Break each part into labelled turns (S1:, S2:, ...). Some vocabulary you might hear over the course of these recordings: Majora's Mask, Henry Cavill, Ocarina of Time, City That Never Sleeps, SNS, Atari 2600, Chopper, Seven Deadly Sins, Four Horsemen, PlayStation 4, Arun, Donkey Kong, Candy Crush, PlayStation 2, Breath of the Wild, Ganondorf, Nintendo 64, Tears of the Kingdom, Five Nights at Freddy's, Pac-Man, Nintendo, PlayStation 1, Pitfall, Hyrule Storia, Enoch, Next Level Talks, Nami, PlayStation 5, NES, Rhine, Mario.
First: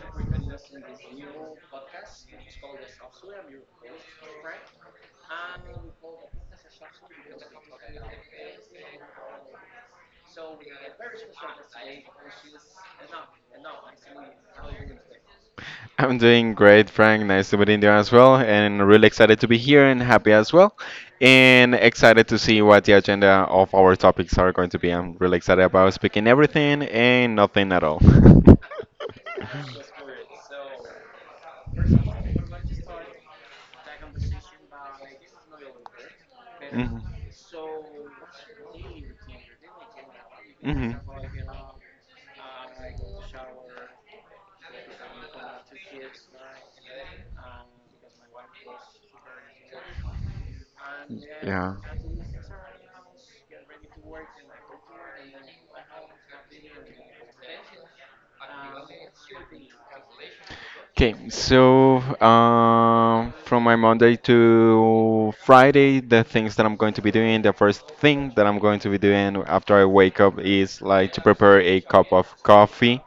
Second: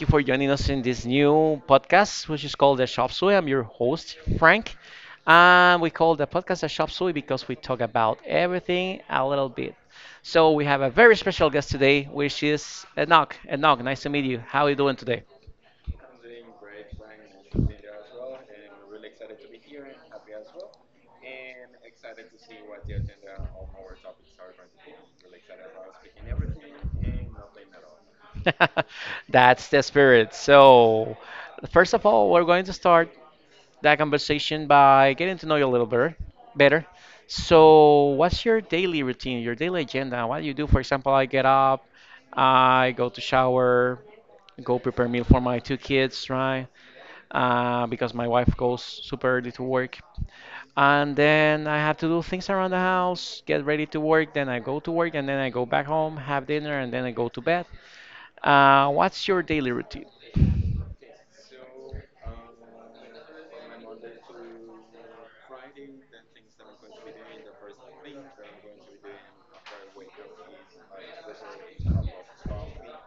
S1: you for joining us in this new podcast, which is called The Shop Suey. I'm your host, Frank. And we call the podcast The Shop Suey because we talk about everything a little bit. So we have a very special guest today, which is Enoch. Enoch, nice to meet you. How are you doing today?
S2: I'm doing great, Frank. Nice to meet you as well, and really excited to be here and happy as well, and excited to see what the agenda of our topics are going to be. I'm really excited about speaking everything and nothing at all.
S1: That's the spirit. So, first of all, we're going to start that conversation by getting to know you a little better.
S2: Mhm.
S1: So, what's your daily routine, your daily agenda? What do you do? For
S2: Mhm.
S1: example, I get up, I go to shower, go prepare meal for my two kids, right? Because my wife goes super early to work. And then I have to do things around the house, get ready to work, then I go to work, and then I go back home, have
S2: Yeah.
S1: dinner, and then I go to bed. What's your daily routine?
S2: Okay, so from my Monday to Friday, the things that I'm going to be doing, the first thing that I'm going to be doing after I wake up is like to prepare a cup of coffee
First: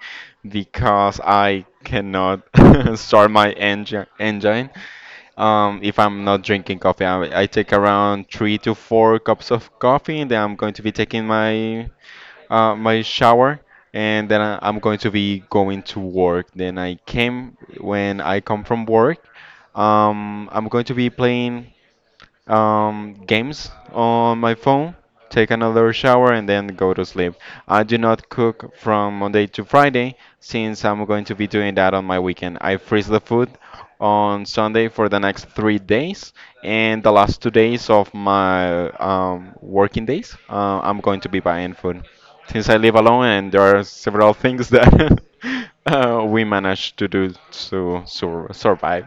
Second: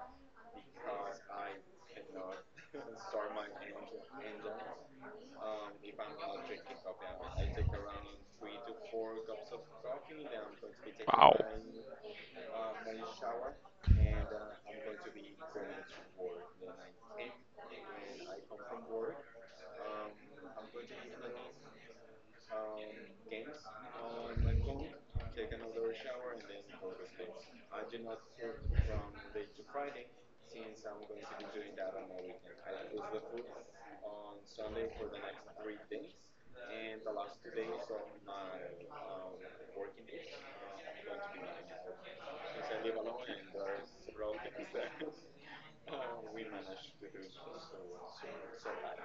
S2: because I cannot start my engine if I'm not drinking coffee. I take around three to four cups of coffee, and then I'm going to be taking my shower, and then I'm going to be going to work. Then I came when I come from work, I'm going to be playing games on my phone, take another shower, and then go to sleep. I do not cook from Monday to Friday since I'm going to be doing that on my weekend. I freeze the food on Sunday for the next 3 days, and the last 2 days of my working days, I'm going to be buying food. Since I live alone, and there are several things that we manage to do to survive.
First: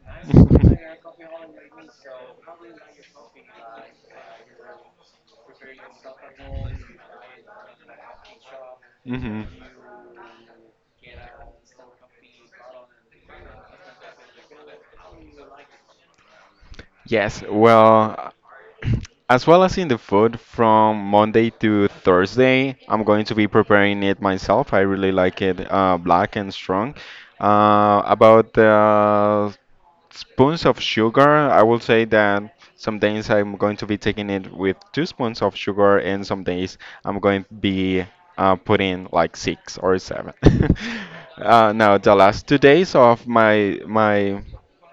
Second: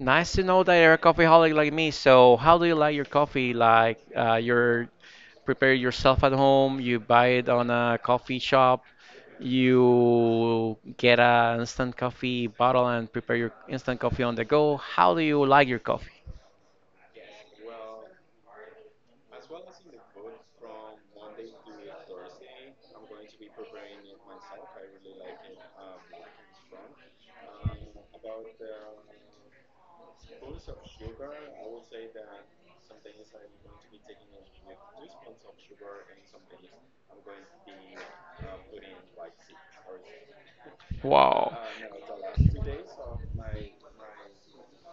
S1: Nice to know that you're a coffee holic like me. So, how do you like your coffee? Like, you prepare yourself at home, you buy it on a coffee shop,
S2: hmm
S1: you get an instant coffee bottle and prepare your instant coffee on the go. How do you like your coffee?
S2: Yes, well as in the food from Monday to Thursday, I'm going to be preparing it myself. I really like it black and strong. About the spoons of sugar, I will say that some days I'm going to be taking it with two spoons of sugar, and some days I'm going to be putting like six or seven.
S1: Wow.
S2: Now the last 2 days of my my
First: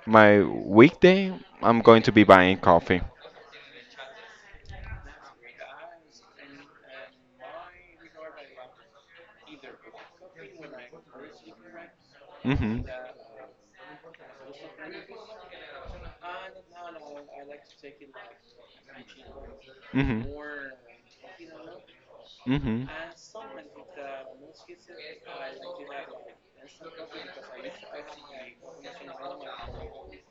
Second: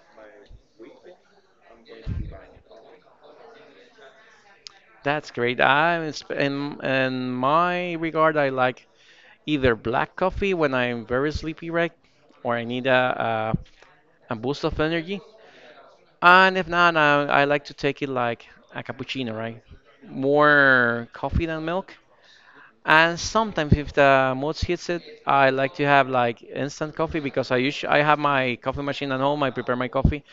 S2: my weekday, I'm going to be buying coffee.
S1: That's great. I'm sp- in my regard, I like either black coffee when I'm very sleepy, right, or I
S2: Hmm.
S1: need a a boost of energy. And if not, I like to take it like a cappuccino, right? More coffee than milk.
S2: Mm-hmm.
S1: And sometimes if the mood hits it, I like to have like instant coffee because I usually I have my coffee machine at home. I prepare my coffee.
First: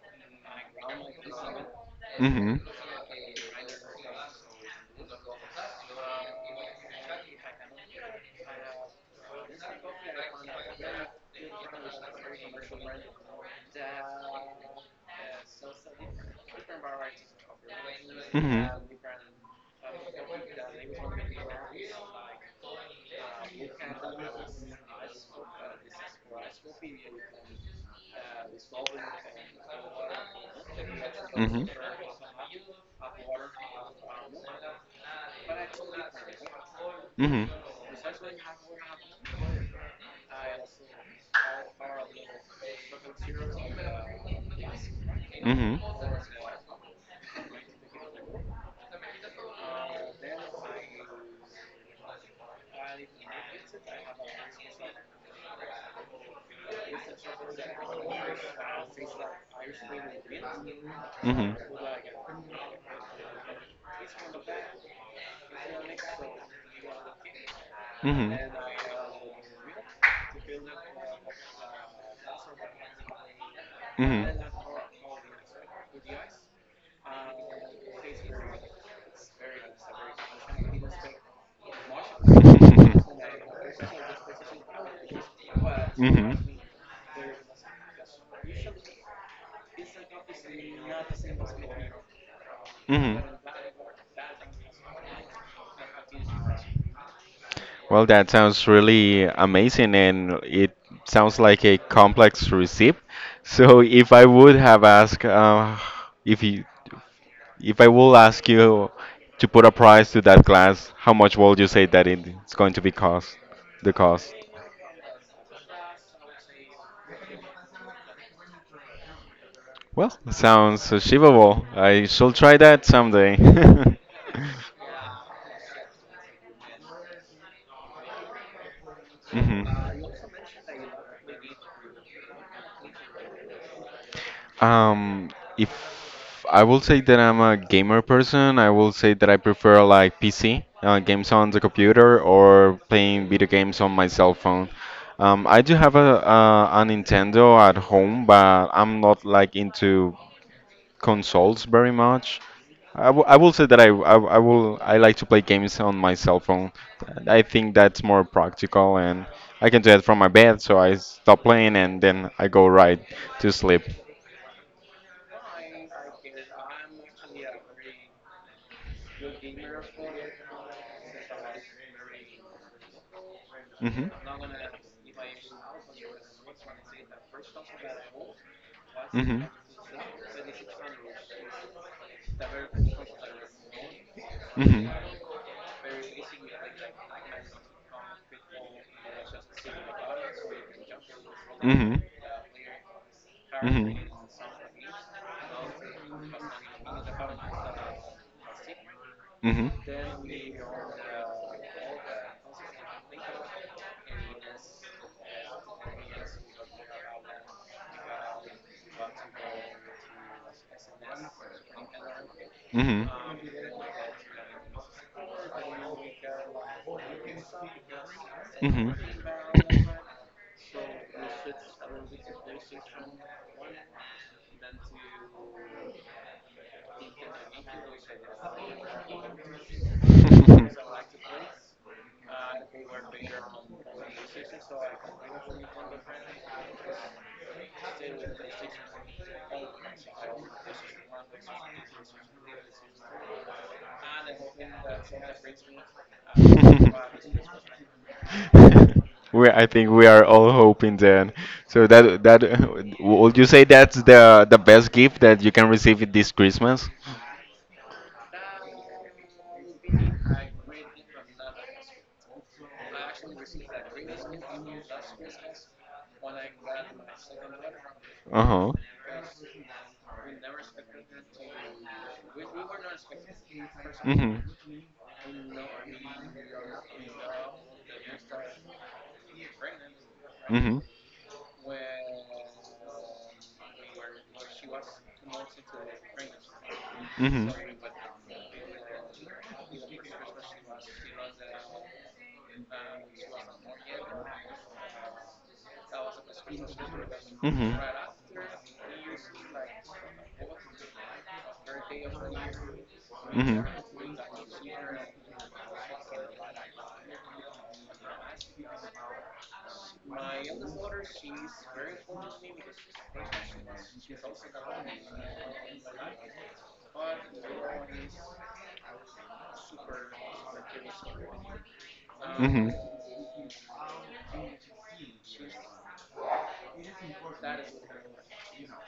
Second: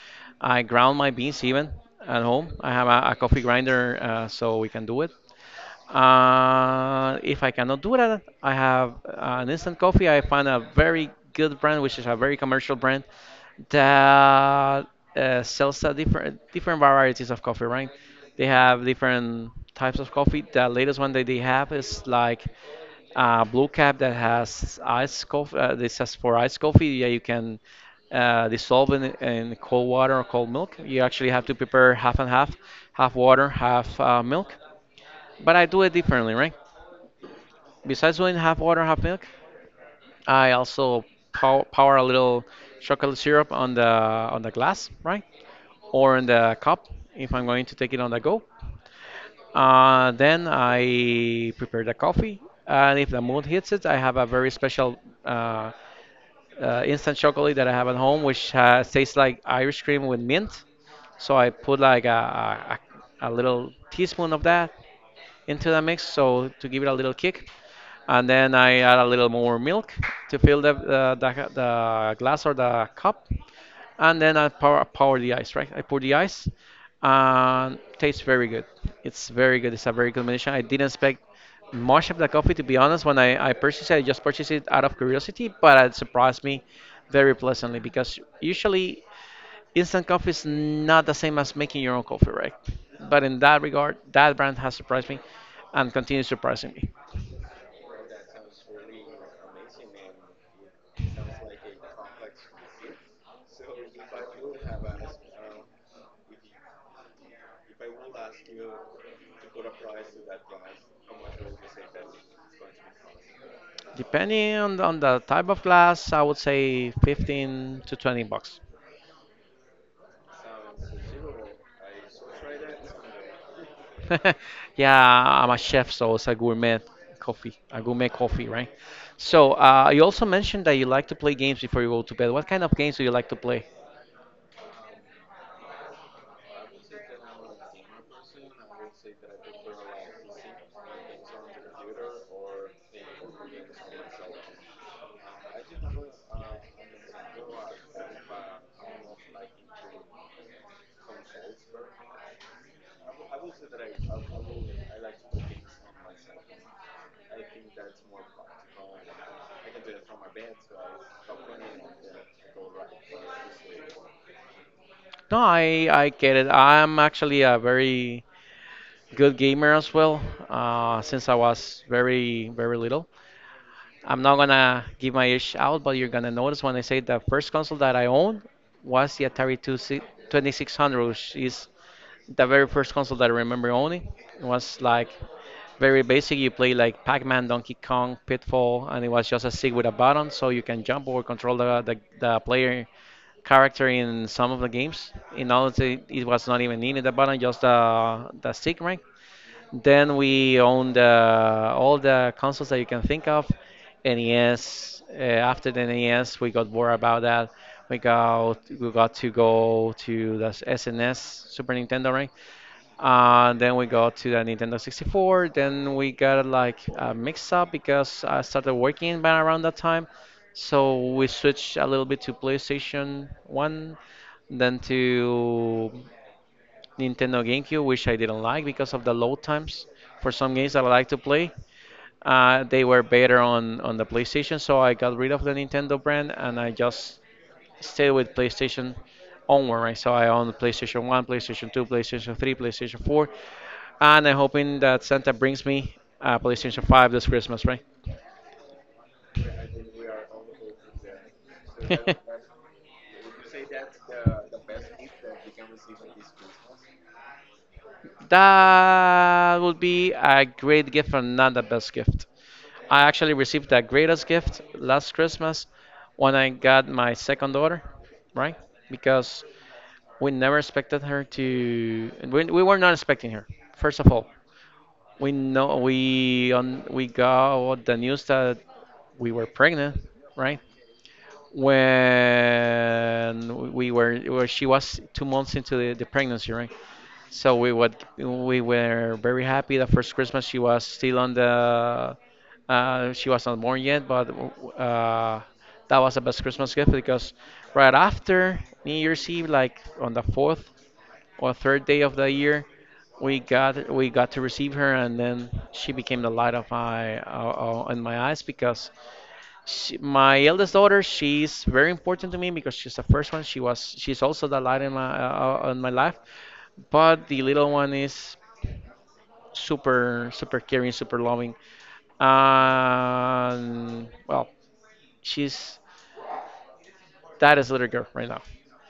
S1: I ground my beans even at home.
S2: Mm-hmm.
S1: I have a coffee grinder, so we can do it. If I cannot do that, I have an instant coffee. I find a very good brand, which is a very commercial brand that sells a different varieties of coffee, right? They have different types of coffee. The latest one that they have is like a blue cap that has ice coffee. This has for ice coffee. Yeah, you can dissolve in cold water or cold milk. You actually have to prepare half and half, half water, half milk. But I do it differently, right? Besides doing half water, half milk, I also power a little chocolate syrup on the glass, right? Or in the cup if I'm going to take it on the go. Then I prepare the coffee, and if the mood hits it, I have a very special, instant chocolate that I have at home, which tastes like Irish cream with mint. So I
S2: Hmm.
S1: put like a little teaspoon of that into the mix, so to give it a little kick. And then I add a little more milk to fill the glass or the cup. And then I pour the ice, right? I pour the ice and tastes very good. It's very good. It's a very good combination. I didn't expect much of the coffee, to be honest. When I purchased it, I just purchased it out of curiosity, but it
S2: Hmm.
S1: surprised me very pleasantly because usually instant coffee is not the same as making your own coffee, right?
S2: Hmm.
S1: But in that regard, that brand has surprised me and continues surprising me.
S2: Well, that sounds really amazing, and it sounds like a complex recipe. So, if I would have asked if you, If I will ask you to put a price to that glass, how much would you say that it's going to be cost? The cost.
S1: Depending on the type of glass, I would say 15 to 20 bucks.
S2: Well, it sounds achievable. I shall try that someday.
S1: Yeah, I'm a chef, so it's a gourmet coffee, right? So
S2: hmm
S1: you also mentioned that you like to play games before you go to bed. What kind of games do you like to play?
S2: Um, if I will say that I'm a gamer person, I will say that I prefer like PC games on the computer or playing video games on my cell phone. I do have a Nintendo at home, but I'm not like into consoles very much. I will say that I like to play games on my cell phone. I think that's more practical and I can do it from my bed, so I stop playing and then I go right to sleep.
S1: No, I get it. I'm actually a very good gamer as well, since I was very, very little.
S2: Mhm.
S1: I'm not gonna give my age out, but you're gonna notice when I say the first console that I owned was the
S2: Mhm.
S1: Atari 2600, which is the very first console that I remember owning. It was
S2: Mhm.
S1: like very basic. You play like Pac-Man, Donkey Kong, Pitfall, and it was just a stick with a button, so you can jump or control
S2: Mhm.
S1: the player character in some of the games. In all, it was not even needed the button, just the stick, right?
S2: Mhm.
S1: Then we owned all the consoles that you can think of.
S2: Mhm.
S1: NES. After the NES, we got more about that. We got to go to the SNS, Super Nintendo, right?
S2: Mm-hmm.
S1: Then we got to the Nintendo 64. Then we got like a mix up because I started working by around that time. So we switched a little bit to PlayStation 1, then to Nintendo GameCube, which I didn't like because of the load times for some games that I like to play. They were better on the PlayStation, so I got rid of the Nintendo brand and I just stayed with PlayStation onward, right? So I own PlayStation 1, PlayStation 2, PlayStation 3, PlayStation 4, and I'm hoping that Santa brings me, PlayStation 5 this Christmas, right?
S2: Mm-hmm. I think we are all hoping then. So that that would you say that's the best gift that you can receive it this Christmas?
S1: That would be a great gift and not the best gift. I actually received the greatest gift last Christmas when I got my second daughter, right?
S2: Uh-huh.
S1: Because we never expected her to. We were not expecting her. First of all,
S2: Mm-hmm.
S1: we got the news that we were pregnant, right?
S2: Mm-hmm.
S1: When we were, well, she was 2 months into the pregnancy, right?
S2: Mm-hmm.
S1: So we were very happy. The first Christmas she was still on the, she was not born yet, but uh, that was the best Christmas gift because
S2: Mm-hmm.
S1: right after New Year's Eve, like on the fourth or third day of the year,
S2: Mm-hmm.
S1: we got to receive her, and then she became the light of my, in my eyes because she, my eldest daughter, she's very important to me because she's the first one. She's also the light in my, in my life. But the little one is super, super caring, super loving.
S2: Mm-hmm.
S1: And well, she's that is little girl right now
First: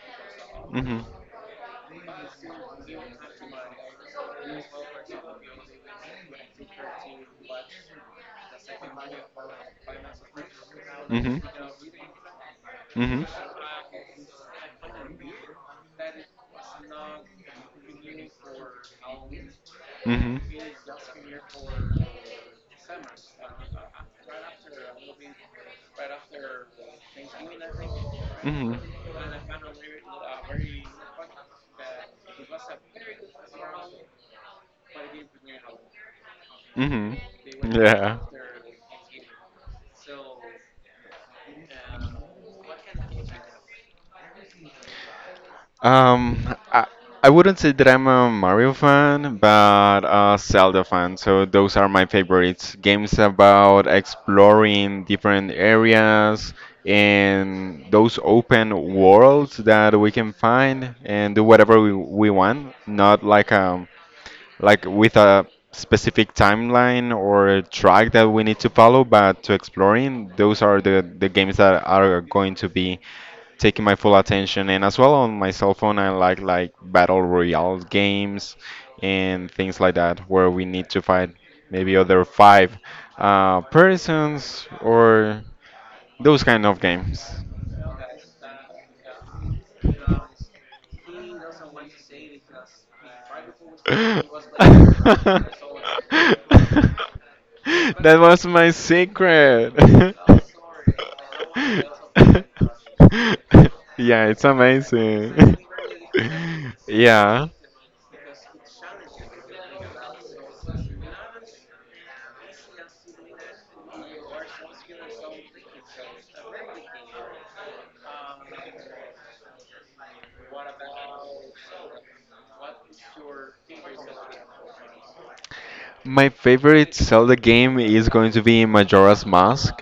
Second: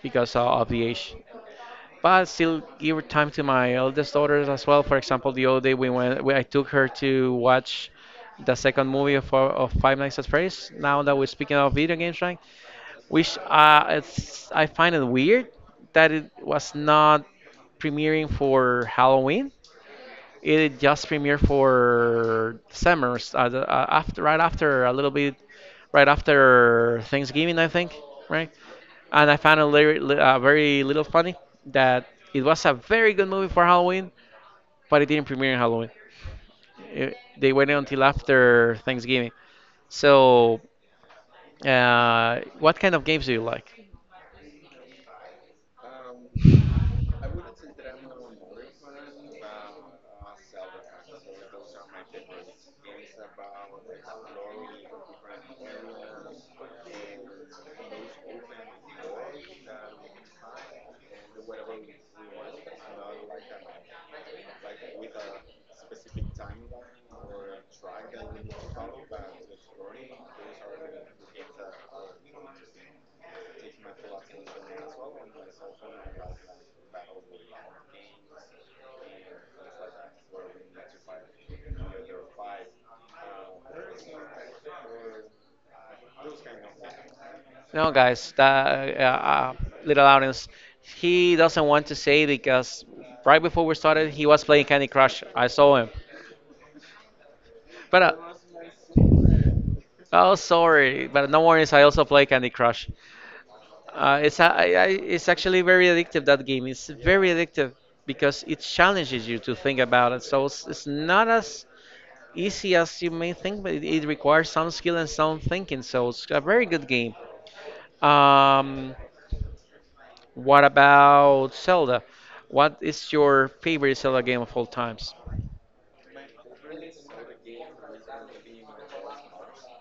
S1: because of the
S2: Mm-hmm.
S1: age. But still, give her time to my eldest daughters as well. For example, the other day I took her to watch the second movie of Five Nights at Freddy's. Now that we're
S2: Mm-hmm.
S1: speaking of video games, right? Which I find it weird that it was
S2: Hmm.
S1: not premiering for Halloween.
S2: Mhm.
S1: It just premiered for December, after, right after a little bit, right after Thanksgiving, I think, right?
S2: Mhm.
S1: And I found it very, very little funny that it was a very good movie for Halloween, but it didn't premiere in Halloween.
S2: Mhm.
S1: It, they waited until
S2: Yeah.
S1: after Thanksgiving. So, what kind of games do you like?
S2: Um, I, I wouldn't say that I'm a Mario fan, but a Zelda fan. So those are my favorites. Games about exploring different areas and those open worlds that we can find and do whatever we want, not like like with a specific timeline or a track that we need to follow, but to exploring, those are the games that are going to be taking my full attention, and as well on my cell phone I like battle royale games and things like that where we need to fight maybe other five persons or those kind of games.
S1: No, guys, that little audience, he doesn't want to say because right before we started, he was playing Candy
S2: That
S1: Crush. I saw him, but
S2: was my secret.
S1: oh, sorry, but no worries. I also play Candy Crush.
S2: Yeah,
S1: It's
S2: it's
S1: a- I- It's
S2: amazing.
S1: actually very addictive. That game is very
S2: Yeah.
S1: addictive because it challenges you to think about it. So it's not as easy as you may think, but it requires some skill and some thinking. So it's a very good game. Um, What about Zelda? What is your favorite Zelda game of all times?
S2: My favorite Zelda game is going to be Majora's Mask,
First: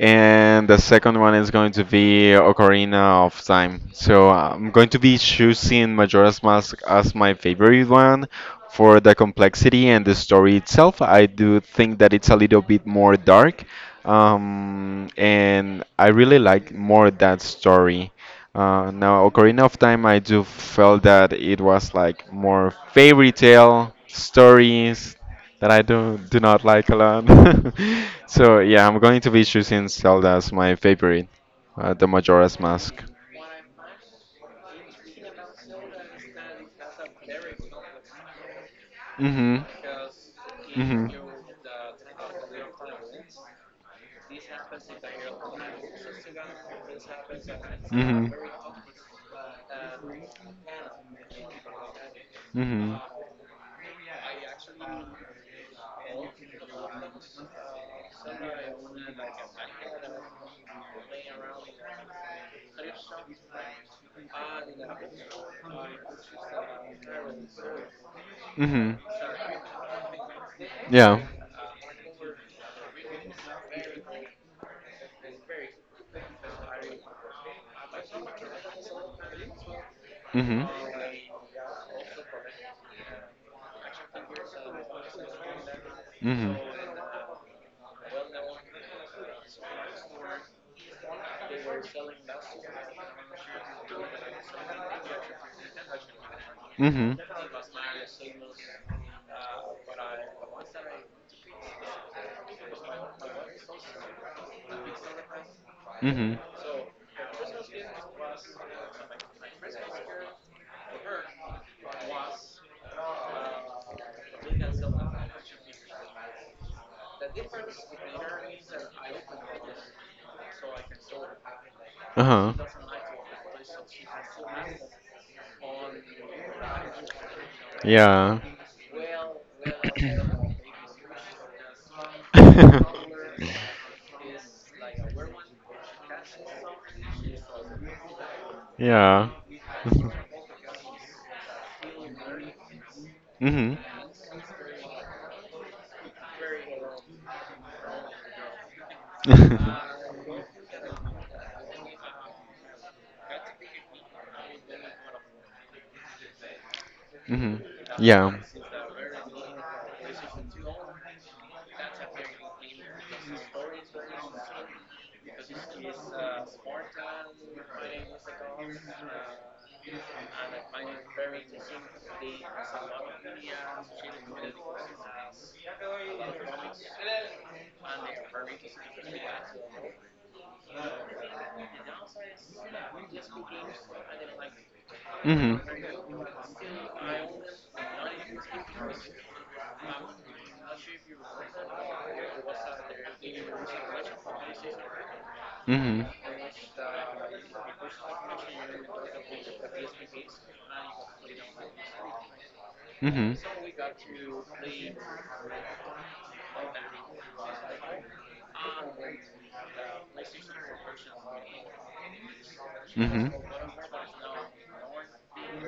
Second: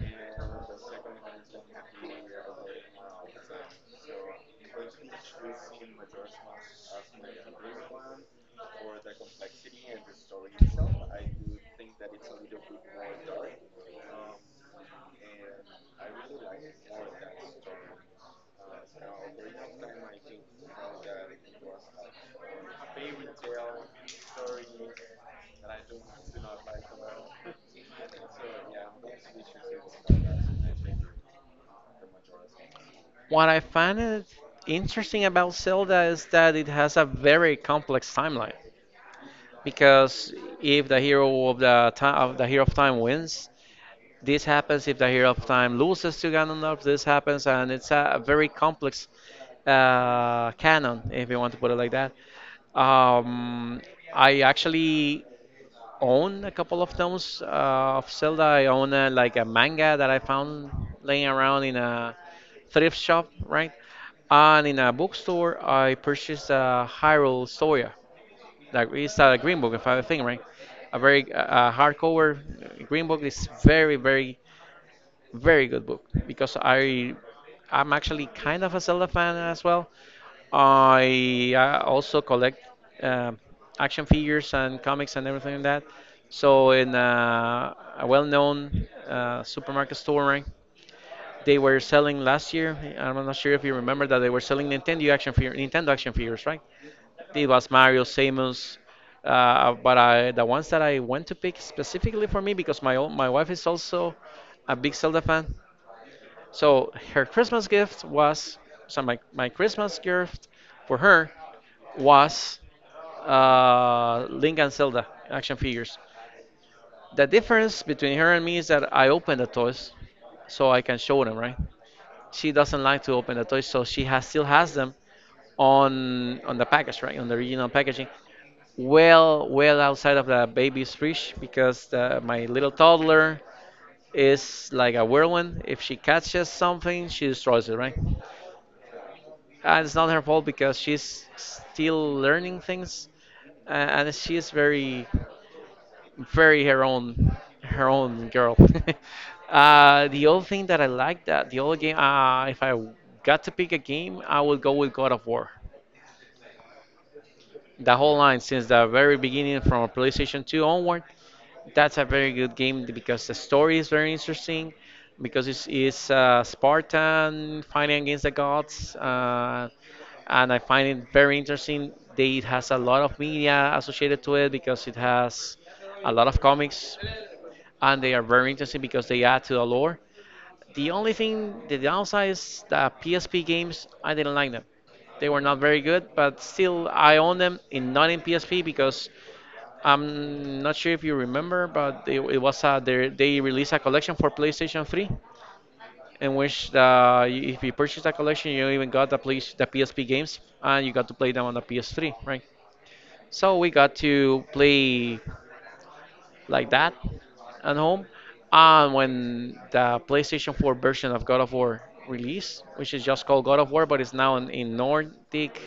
S2: and the second one is going to be Ocarina of Time. So I'm going to be choosing Majora's Mask as my favorite one for the complexity and the story itself. I do think that it's a little bit more dark, and I really like more that story. Now, Ocarina of Time, I do felt that it was like more fairy tale stories that I don't do not like a lot. So yeah, I'm going to be choosing Zelda as my favorite, the Majora's Mask.
S1: What I find it interesting about Zelda is that it has a very complex timeline.
S2: Mhm.
S1: Because if
S2: Mhm.
S1: the hero of time wins, this happens. If the hero of time loses to Ganondorf, this happens, and it's a
S2: Mhm.
S1: very complex, canon, if you want to put it like that.
S2: Mhm.
S1: Um, I actually own a couple of tomes of Zelda. I own like a manga that I found laying around in a thrift shop, right? And in a bookstore, I purchased a Hyrule Storia. That
S2: Mhm.
S1: is a green book, if I think right. A
S2: Yeah.
S1: very, hardcover green book. It's very, very good book because I'm actually kind of a Zelda fan as well.
S2: Mhm.
S1: I also collect um action figures and comics and everything like that. So in a well-known, supermarket store, right, they were selling last year. I'm not sure if you remember that they were selling Nintendo action figures, right?
S2: Mhm.
S1: It was Mario, Samus, the ones that I went to pick specifically for me because my wife is
S2: Mhm.
S1: also a big Zelda fan.
S2: Hmm.
S1: So her Christmas gift was So my Christmas gift for her was, Link and Zelda action figures. The difference between her and me is that I open the toys so I can show them, right?
S2: Uh-huh.
S1: She doesn't like to open the toys, so she has still has them on the package, right? On the original packaging,
S2: Yeah.
S1: well outside of the baby's reach because my little toddler is like a whirlwind. If she catches something, she destroys it, right?
S2: Yeah.
S1: And it's not her fault because she's still learning things. uh,
S2: Hmm.
S1: and she's very, very her own girl. The other thing that I like, that the other game, if I got to pick a game, I would go with God of War.
S2: Hmm.
S1: The whole
S2: Yeah.
S1: line since the very beginning, from PlayStation 2 onward. That's a very good game because the story is very interesting, because it's Spartan fighting against the gods, and I find it very interesting. It has a lot of media associated to it because it has a lot of comics, and they are very interesting because they add to the lore. The only thing, the downside, is that PSP games, I didn't like them. They were
S2: Hmm.
S1: not very good, but still I own them, in not in PSP, because I'm not sure if you remember, but it was a they released a collection for PlayStation 3,
S2: Hmm.
S1: in which if you purchased that collection, you even got the play, the PSP games, and you got to play them on the PS3, right?
S2: Hmm.
S1: So we got to play like that at home. And when the PlayStation 4 version of God of War released, which is just
S2: Hmm.
S1: called God of War, but it's now in Nordic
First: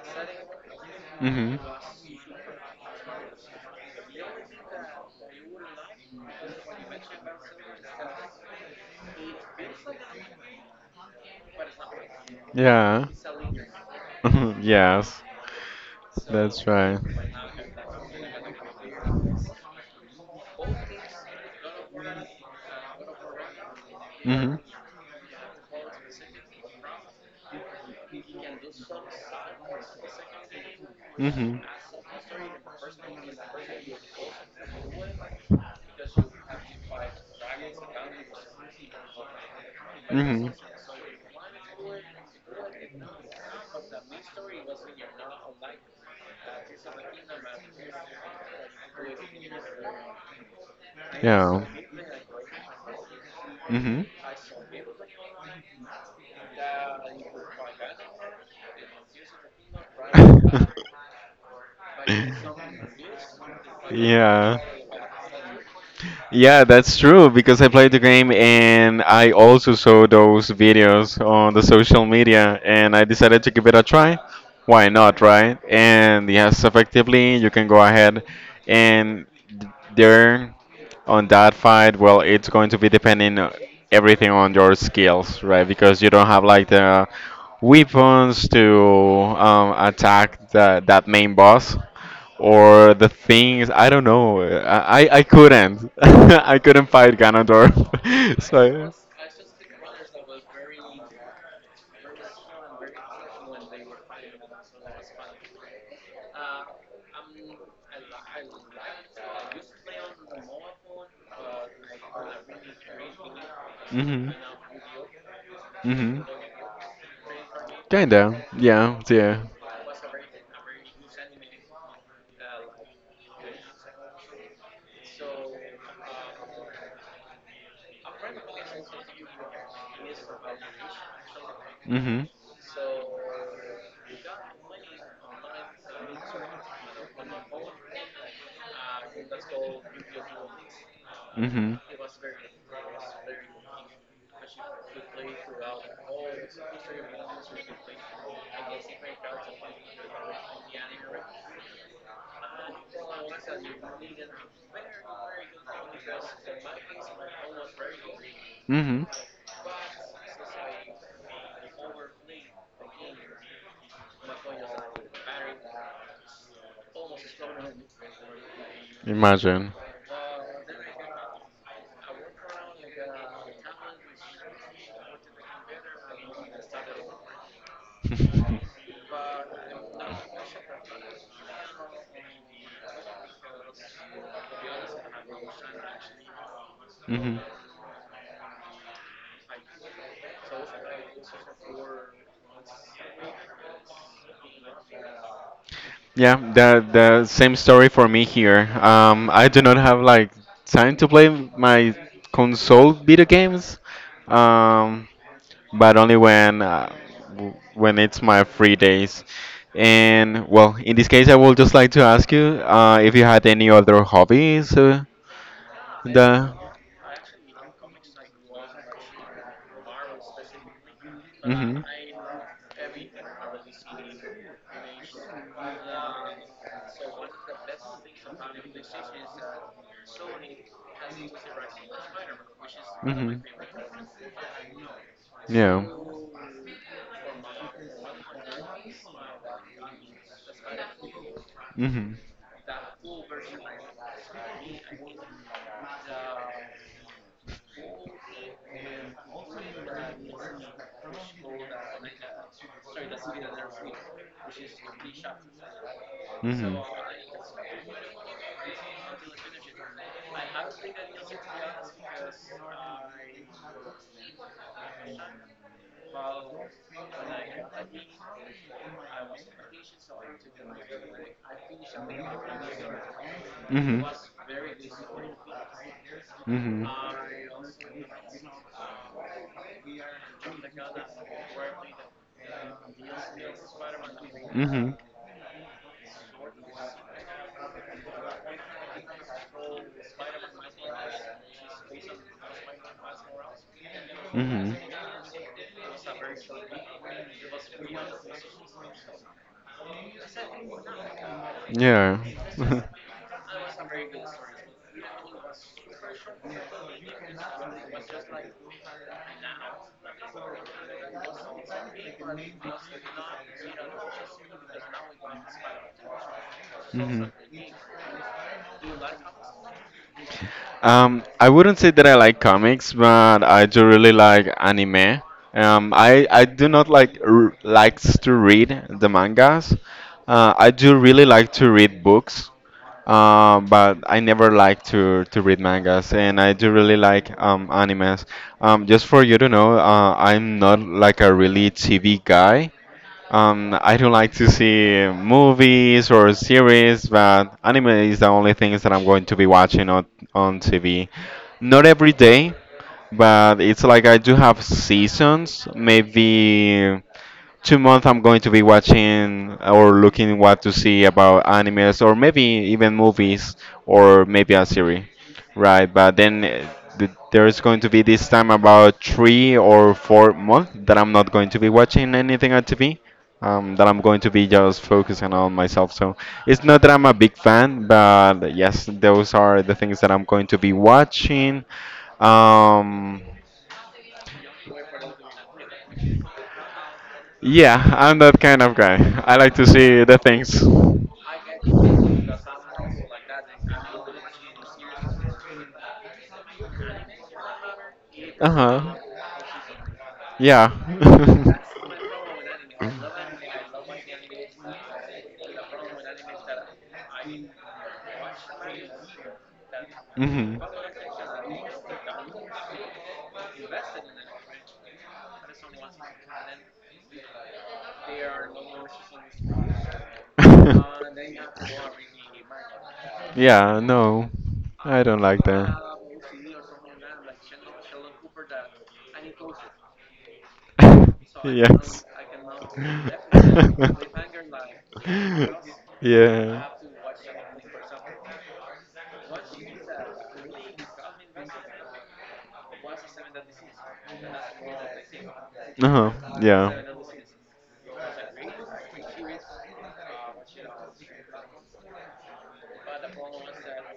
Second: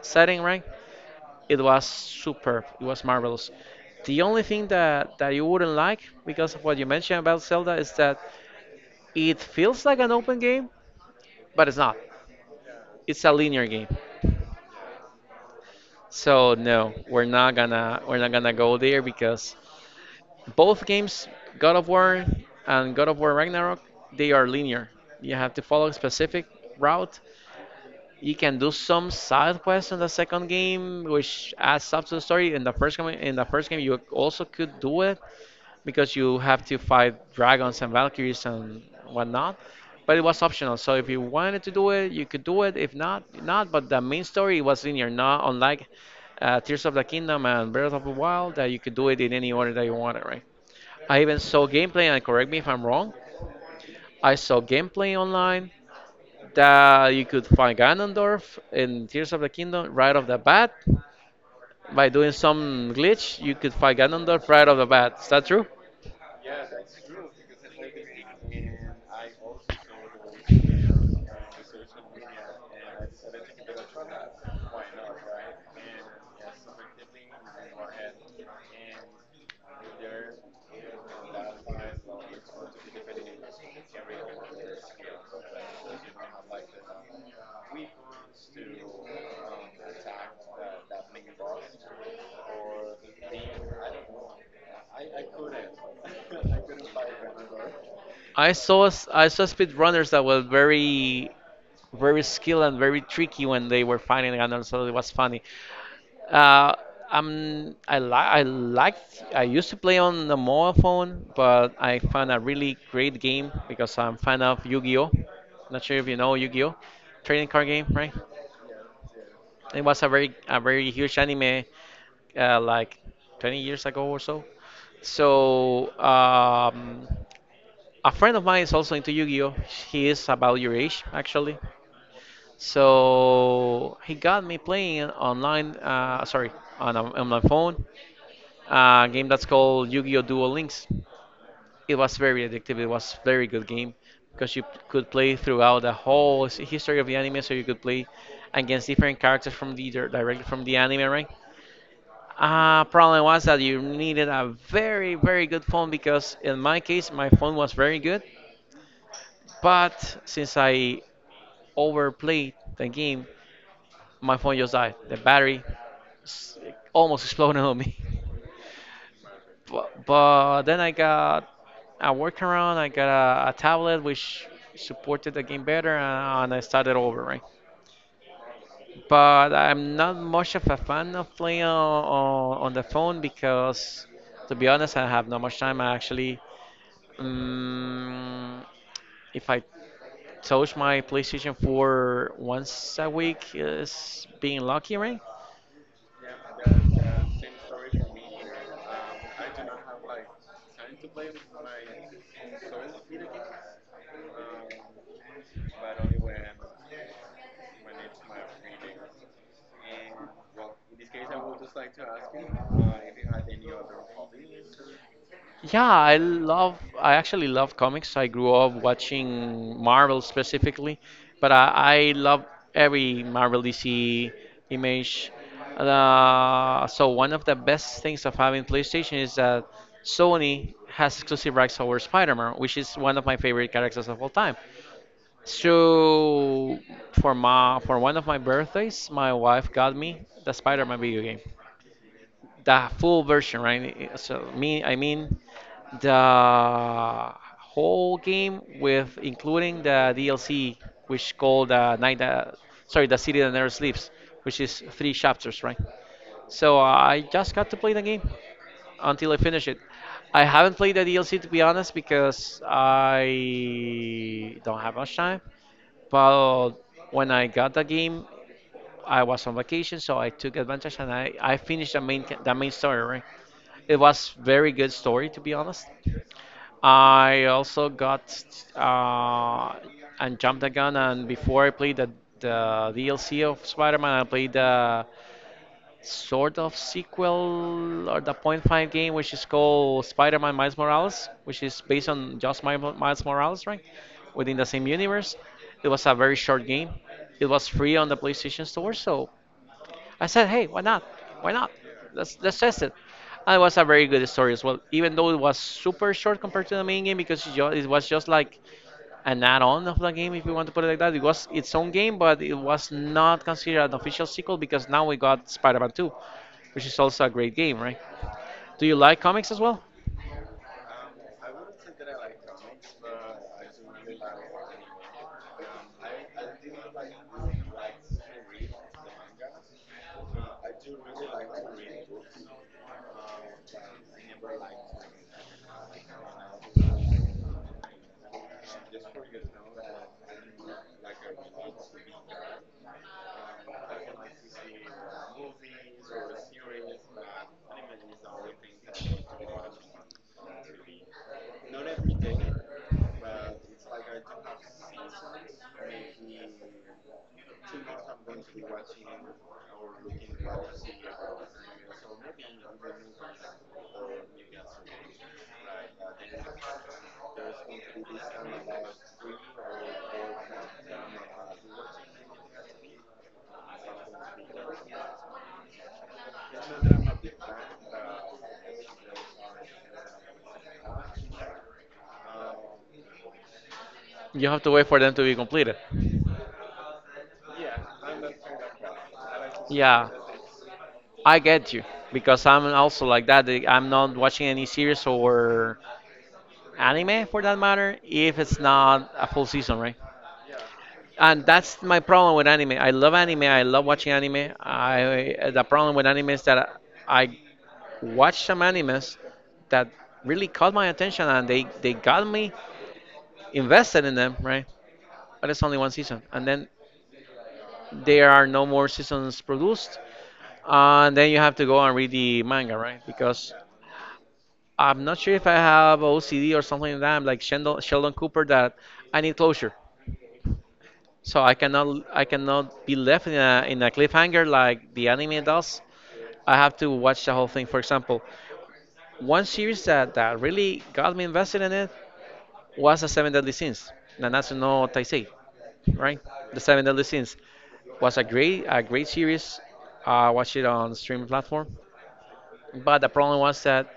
S1: setting, right?
S2: Hmm.
S1: It was superb. It was marvelous. The only thing that, you wouldn't like because of what you mentioned about Zelda, is that it feels like an open game, but it's not.
S2: Yeah.
S1: It's a linear game.
S2: Yes.
S1: So
S2: That's
S1: no,
S2: right.
S1: we're not gonna go there because both games, God of War and God of War Ragnarok, they are
S2: Mhm.
S1: linear. You have to follow a specific route. You can do some side quests in the second game, which
S2: Mhm.
S1: adds up to the story. In the first game, you also could do it, because you have to fight dragons and valkyries and whatnot. But it was
S2: Mhm.
S1: optional, so if you wanted to do it, you could do it. If not, not. But the main story was linear, not unlike Tears of the Kingdom and Breath of the Wild, that you could do it in any order that you wanted, right? I even
S2: Yeah.
S1: saw gameplay, and correct me if I'm wrong.
S2: Mhm.
S1: I saw gameplay online that you could find Ganondorf in Tears of the Kingdom right off the bat. By doing some glitch, you could find Ganondorf
S2: Yeah.
S1: right off the bat. Is that true?
S2: Yeah, that's true because I played the game and I also saw those videos on the social media and I decided to give it a try. Why not, right? And yes, effectively, you can go ahead and there on that fight, well, it's going to be depending everything on your skills, right? Because you don't have like the weapons to attack that main boss or the things I don't know. I couldn't. I couldn't fight Ganondorf. So.
S1: I saw speedrunners that were very very skilled and very tricky when they were fighting, and also it was funny. Uh, I liked I used to play on the mobile phone, but I found a really great game because I'm
S2: Mhm.
S1: fan of Yu-Gi-Oh. Not sure if you
S2: Mhm.
S1: know Yu-Gi-Oh, trading card game, right?
S2: Kinda, yeah, yeah.
S1: It was a very huge anime, like 20 years ago or so. So a friend of mine is also into Yu-Gi-Oh. He is about your age, actually.
S2: Mhm.
S1: So he got me playing online, on my phone, a game that's called Yu-Gi-Oh! Duel Links.
S2: Mhm.
S1: It was very addictive. It was very good game because you could play throughout the history of the anime. So you could play against different characters from the directly from the anime, right? Problem was that you needed a very very good phone, because in my case my phone was very good,
S2: Hmm.
S1: but since I overplayed the game, my phone just died. The battery s- almost exploded on me.
S2: Imagine.
S1: But then I got a workaround. I got a tablet which supported the game better, and I started over, right? But I'm not much of a fan of playing on the phone because, to be honest, I have not much time. I actually,
S2: Hmm.
S1: um, if I touch my PlayStation 4 once a week, is being lucky, right?
S2: Yeah, the same story for me here. I do not have like time to play my console video games, um, but only when when it's my free days. And well, in this case, I would just like to ask you if you had any other hobbies.
S1: Yeah,
S2: The
S1: I actually love comics. I grew up watching Marvel specifically, but
S2: Hmm.
S1: I love every Marvel DC image. So one of the best things of having PlayStation is that Sony has exclusive rights over Spider-Man, which is one of
S2: Hmm.
S1: my favorite characters of all time.
S2: Yeah.
S1: So for one of my birthdays, my wife got me the Spider-Man video game,
S2: Hmm. Hmm.
S1: the full version, right? So I mean the whole game with including the DLC, which called the City That Never Sleeps, which is three chapters, right? So I just got to play the game until I finish it. I haven't played the DLC to be honest because I don't have much time. But when I got the game I was on vacation, so I took advantage and I finished the main story, right? It was very good story to be honest.
S2: Hmm. Hmm.
S1: I also got uh, and jumped the gun, and before I played the DLC of Spider-Man, I played
S2: Mm-hmm.
S1: the sort of sequel, or the point five game, which is called Spider-Man Miles Morales, which is based on just Miles Morales, right? Within the
S2: Mm-hmm.
S1: same universe. It was a very short game. It was free on the PlayStation Store, so I said, hey, why not? Why not?
S2: Yeah.
S1: Let's test it. And it was a very good story as well, even though it was super short compared to the main game, because it was just like an add-on of the game, if you want to put it like that. It was its own game, but it was not considered an official sequel because now we got Spider-Man 2, which is
S2: Mm-hmm.
S1: also a great game, right? Do you like comics as well?
S2: I wouldn't say that I like comics, but I do really like anime. I do not like r likes to read the mangas. I do really like to read books, but I never like to read mangas, and I do really like animes. Just for you to know, I'm not like a really TV guy. I do like to see movies or series, but anime is the only things that I'm going to be watching on TV. Not every day, but it's like I do have seasons. Maybe 2 months I'm going to be watching or looking what to see about animes or maybe even movies or maybe a series, right? But then there's going to be this time about 3 or 4 months that I'm not going to be watching anything on TV. That I'm going to be just focusing on myself. So it's not that I'm a big fan, but yes, those are the things that I'm going to be watching. Um,
S1: You have to wait for them to be completed.
S2: yeah, I'm that kind of guy. I like to see
S1: Yeah,
S2: the things.
S1: I get you because I'm also like that. I'm not watching any series or anime for that matter if
S2: Uh
S1: it's
S2: huh.
S1: not a full season, right?
S2: Yeah.
S1: And that's my problem with anime. I love anime. I love watching anime. I The problem with anime is that I watched some animes that really
S2: Hmm.
S1: caught my attention and they got me invested in them, right? But it's only one season, and then there are no more seasons produced, and then you have to go and read the manga, right? Because
S2: Yeah, no.
S1: I'm
S2: I
S1: not
S2: don't
S1: sure
S2: like
S1: if I
S2: that.
S1: have OCD or something like that. I'm like Sheldon, Sheldon Cooper, that I need closure. So
S2: Yes.
S1: I cannot be left in a cliffhanger like the anime does. I
S2: Yeah.
S1: have to watch the whole thing. For example, one series that really got me invested in it was the Seven Deadly Sins, Nanatsu no Taisei,
S2: Uh-huh.
S1: right? The
S2: Yeah.
S1: Seven Deadly Sins was a great series. I watched it on streaming platform, but the problem was that,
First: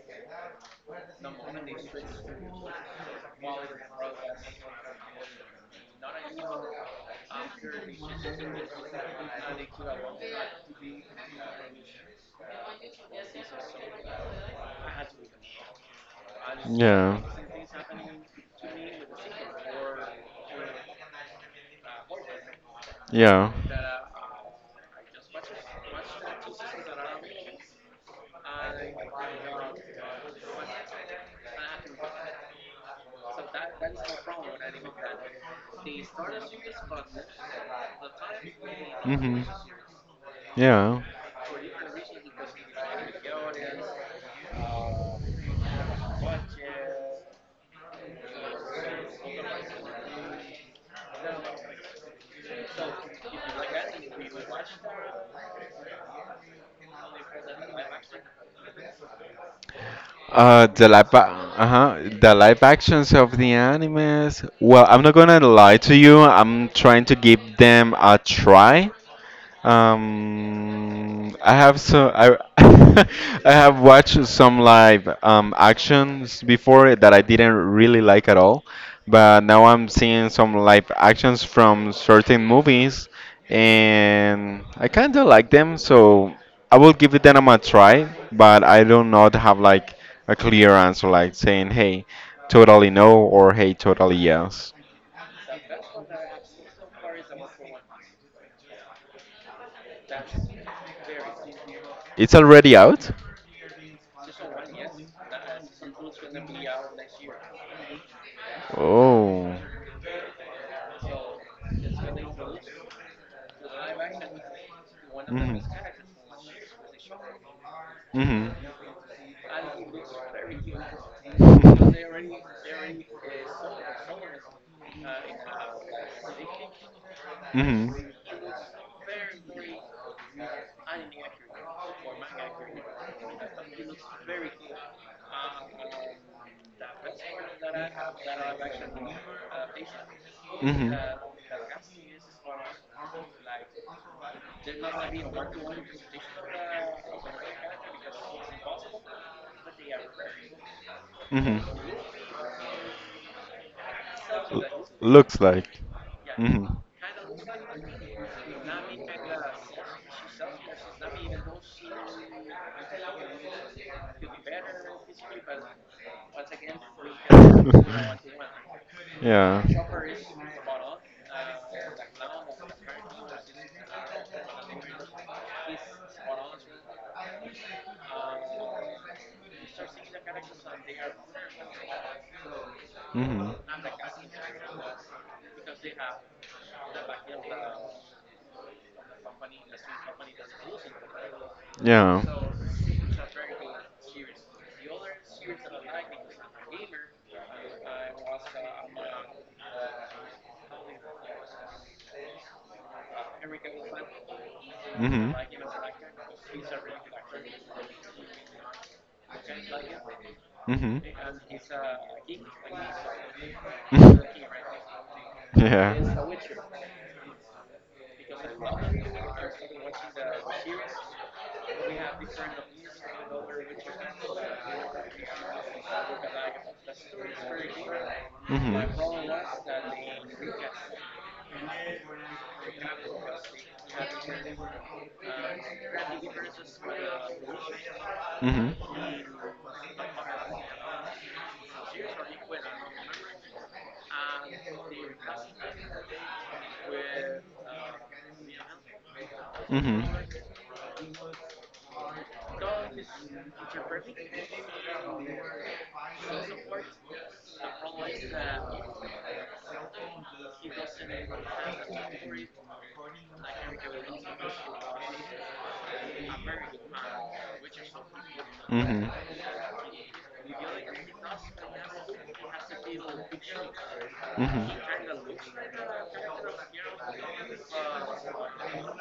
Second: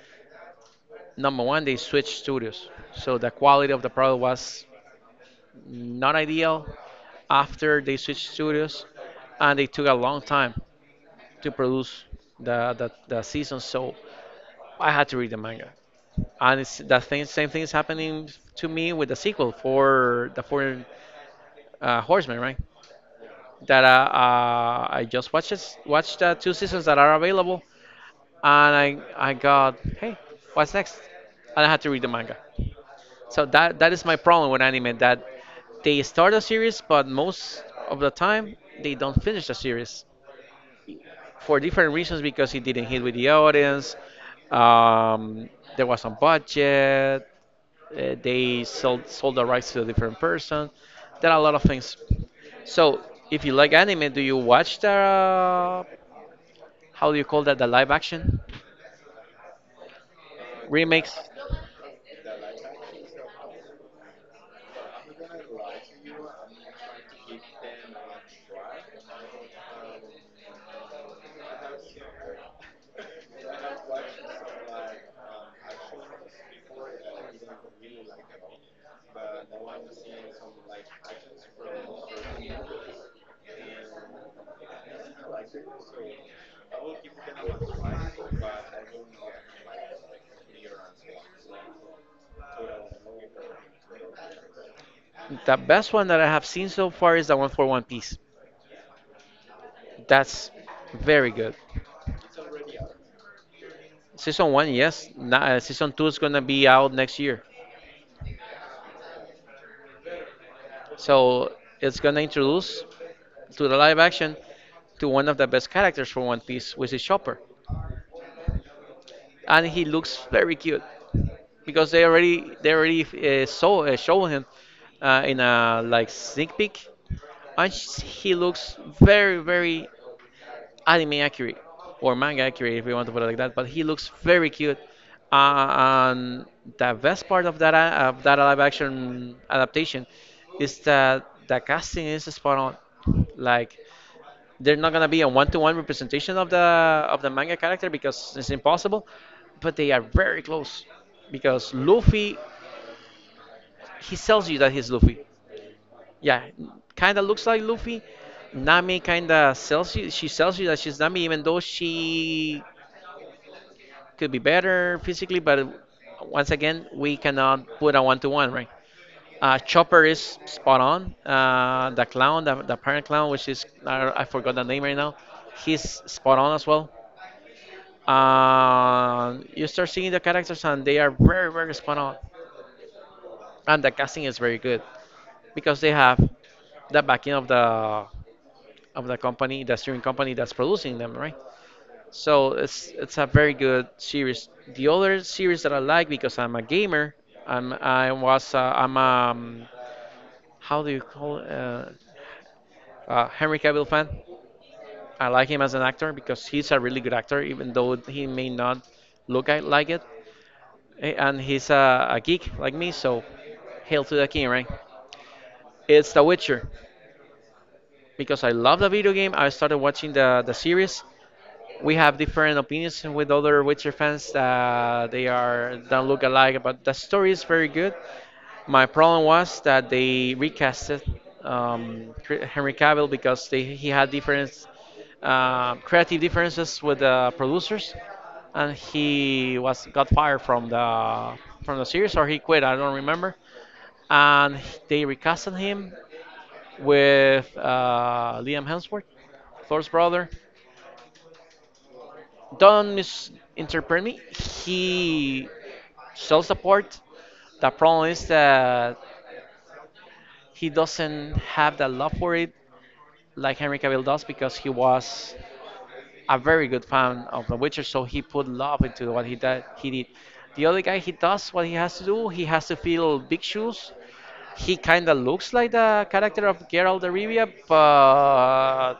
S1: number 1, they switched studios, so the quality of the product was not ideal. After they switched studios, and they took a long time to produce the season, so I had to read the manga. And it's the
S2: Yeah.
S1: thing, same thing is happening to me with the sequel for the Four Horsemen, right?
S2: Yeah.
S1: That I just watched the two seasons that are available, and I got, hey, what's next? And I had to read the manga. So that is my problem with anime, that they start a series, but most of the time they don't
S2: Mhm.
S1: finish the series,
S2: Yeah.
S1: for different reasons, because it didn't hit with the audience. Um, there was some budget. They sold the rights to a different person. There are a lot of things. So if you like anime, do you watch the how do you call that, the live action remakes?
S2: Uh-huh, the live actions of the animes. Well, I'm not gonna lie to you. I'm trying to give them a try. I have so I I have watched some live actions before that I didn't really like at all, but now I'm seeing some live actions from certain movies, and I kind of like them. So I will give it them a try, but I do not have like a clear answer like saying hey, totally no or hey, totally yes.
S1: The best one that I have seen so far is the one for One Piece. That's very good.
S2: It's already out.
S1: Season one, yes. Season two is gonna be out next year.
S2: Oh.
S1: So it's gonna introduce to the live action to one of the
S2: Hmm.
S1: best characters for One Piece, which is Chopper,
S2: Hmm.
S1: and he looks very cute because
S2: Hmm.
S1: they already saw show him in a like sneak peek, and he looks very very anime accurate or manga accurate if you want to put it like that. But he looks very cute, and the best part of that live action adaptation is
S2: Hmm.
S1: that the casting is spot on. Like, they're not gonna be a one-to-one representation of the manga character because it's impossible, but they are very close
S2: Hmm.
S1: because Luffy, he sells you that he's Luffy.
S2: Looks like.
S1: Yeah,
S2: Hmm.
S1: kind of looks like Luffy. Nami kind of sells you. She sells you that she's Nami, even though she could be better physically. But once again, we cannot put a one-to-one, right?
S2: Yeah.
S1: Chopper is spot on. The parent clown, which is
S2: Hmm.
S1: I forgot the name right now, he's spot on as well. You start seeing the characters, and they are very, very spot on, and the casting is very good because they have the backing of the company, the streaming company that's producing them, right?
S2: Yeah.
S1: So it's a very good series. The other series that I like, because I'm a gamer, I'm I was I'm how do you call it? Henry Cavill fan. I
S2: Hmm.
S1: like him as an actor because he's a really good actor, even though he may not like it.
S2: Hmm.
S1: And he's a geek like me, so hail to the king, right?
S2: Yeah.
S1: It's The
S2: Hmm.
S1: Witcher. Because I love the video game, I started watching the series. We have different opinions with other Witcher fans. They are don't look alike, but the story is very good. My problem was that they recasted Henry Cavill because he had different creative differences with the producers, and he was got fired from the series, or he quit. I don't remember. And they recasted him with Liam Hemsworth, Thor's
S2: Hmm.
S1: brother. Don't misinterpret me. He sells the part. The problem is that he doesn't have the love for it like Henry Cavill does, because he was a very good fan of The Witcher, so he put love
S2: Hmm.
S1: into what he did. He did. The other guy, he does what he has to do. He has to fill big shoes.
S2: Hmm. Hmm.
S1: He kind of looks like the character of Geralt of Rivia, but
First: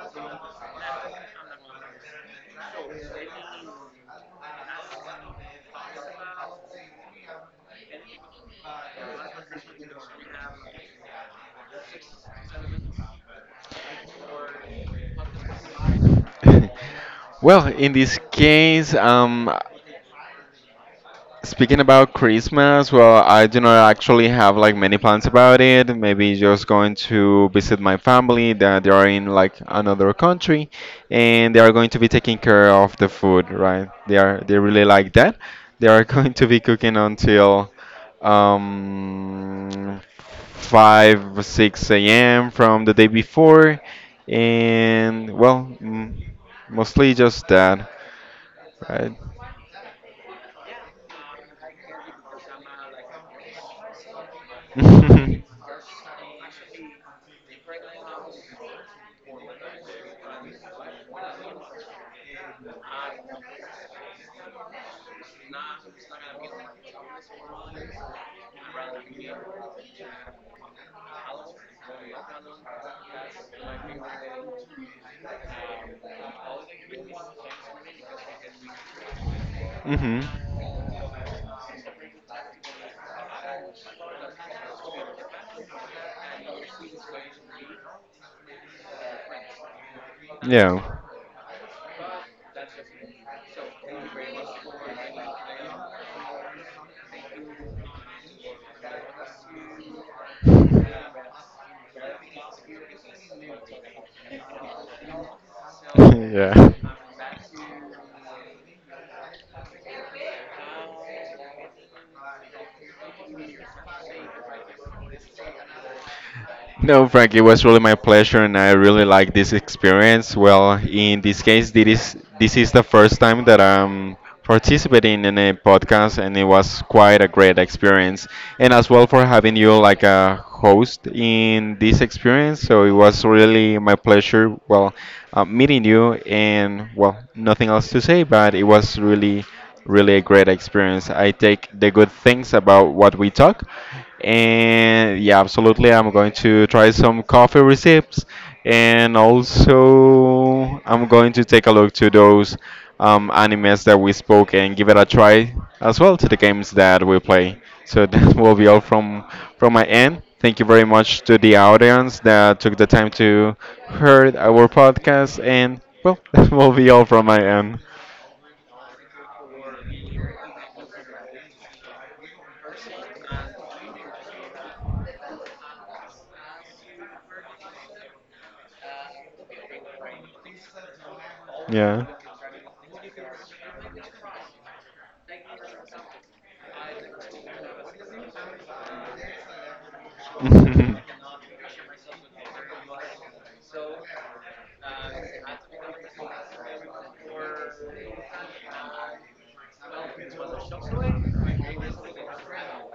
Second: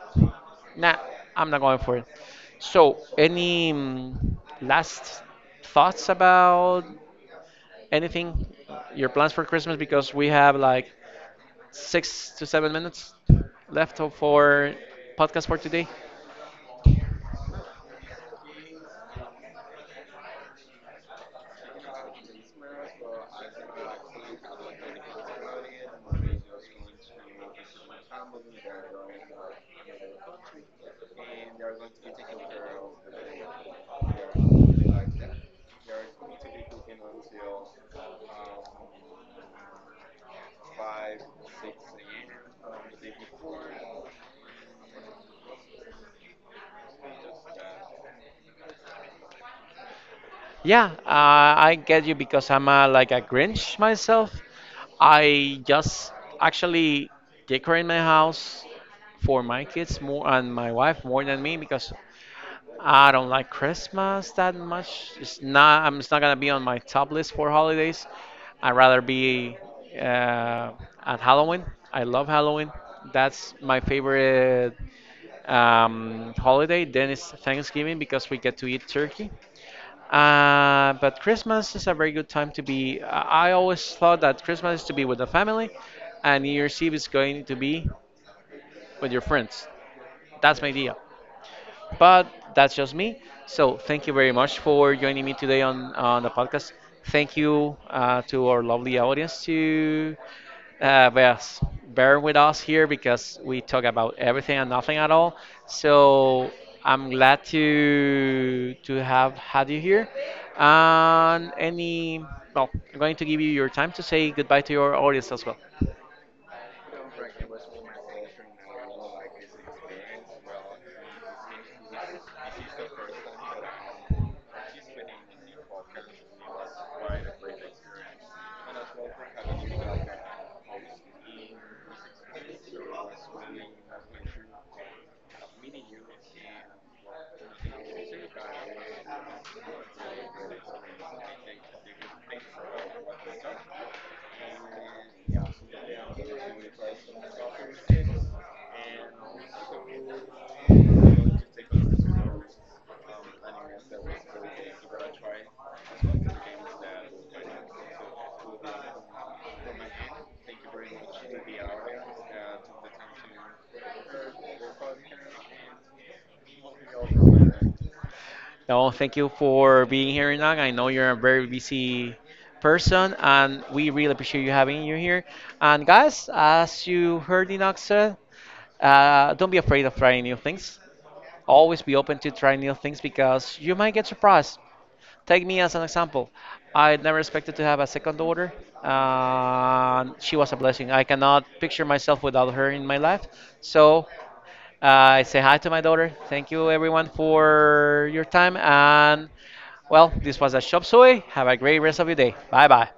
S1: nah, I'm not going for it. So, any last thoughts about anything? Your plans for Christmas? Because we have like 6 to 7 minutes left for podcast for today.
S2: Well, in this case, Speaking about Christmas, well, I do not actually have like many plans about it. Maybe just going to visit my family that they are in like another country and they are going to be taking care of the food, right? They really like that. They are going to be cooking until um 5, 6 a.m. from the day before, and well, mostly just that, right?
S1: Yeah, I get you because I'm like a Grinch myself. I just actually decorate my house for my kids more and my wife more than me because I don't like Christmas that much. It's not. I'm. It's not gonna be on my top list for holidays. I'd rather be uh, at Halloween. I love Halloween. That's my favorite holiday. Then it's Thanksgiving because we get to eat turkey.
S2: Mhm.
S1: But Christmas is a very good time to be. I always thought that Christmas is to be with the family, and New Year's Eve is going to be with your friends. That's my idea.
S2: Yeah.
S1: But that's just me. So thank you very much for joining me today on the podcast. Thank you, to our lovely audience, to yes, bear with us here, because we talk about everything and nothing at all. So
S2: Yeah.
S1: I'm glad to have had you here. And any, well, I'm going to give you your time to say goodbye to your audience as well.
S2: No, Frank, it was really my pleasure, and I really like this experience. Well, in this case, this is the first time that I'm participating in a podcast, and it was quite a great experience. And as well for having you like a host in this experience, so it was really my pleasure. Well, meeting you, and well, nothing else to say, but it was really, really a great experience. I take the good things about what we talk, and yeah, absolutely. I'm going to try some coffee recipes, and also I'm going to take a look to those animes that we spoke and give it a try as well to the games that we play. So that will be all from my end. Thank you very much to the audience that took the time to heard our podcast, and well, that will be all from my end.
S1: No, thank you for being here, Inang. I know you're a very busy person, and we really appreciate you having you here. And guys, as you heard Inang said, don't be afraid of trying new things. Always be
S2: Yeah.
S1: open to try new things because you might get surprised. Take me as an example. I never expected to have a second daughter, and she was
S2: 嗯
S1: a
S2: 哼
S1: blessing.
S2: 哼
S1: I cannot picture myself without her in my life. So I say hi to my daughter. Thank you, everyone, for your time. And well, this was a Shop Suey. Have a great rest of your day. Bye bye.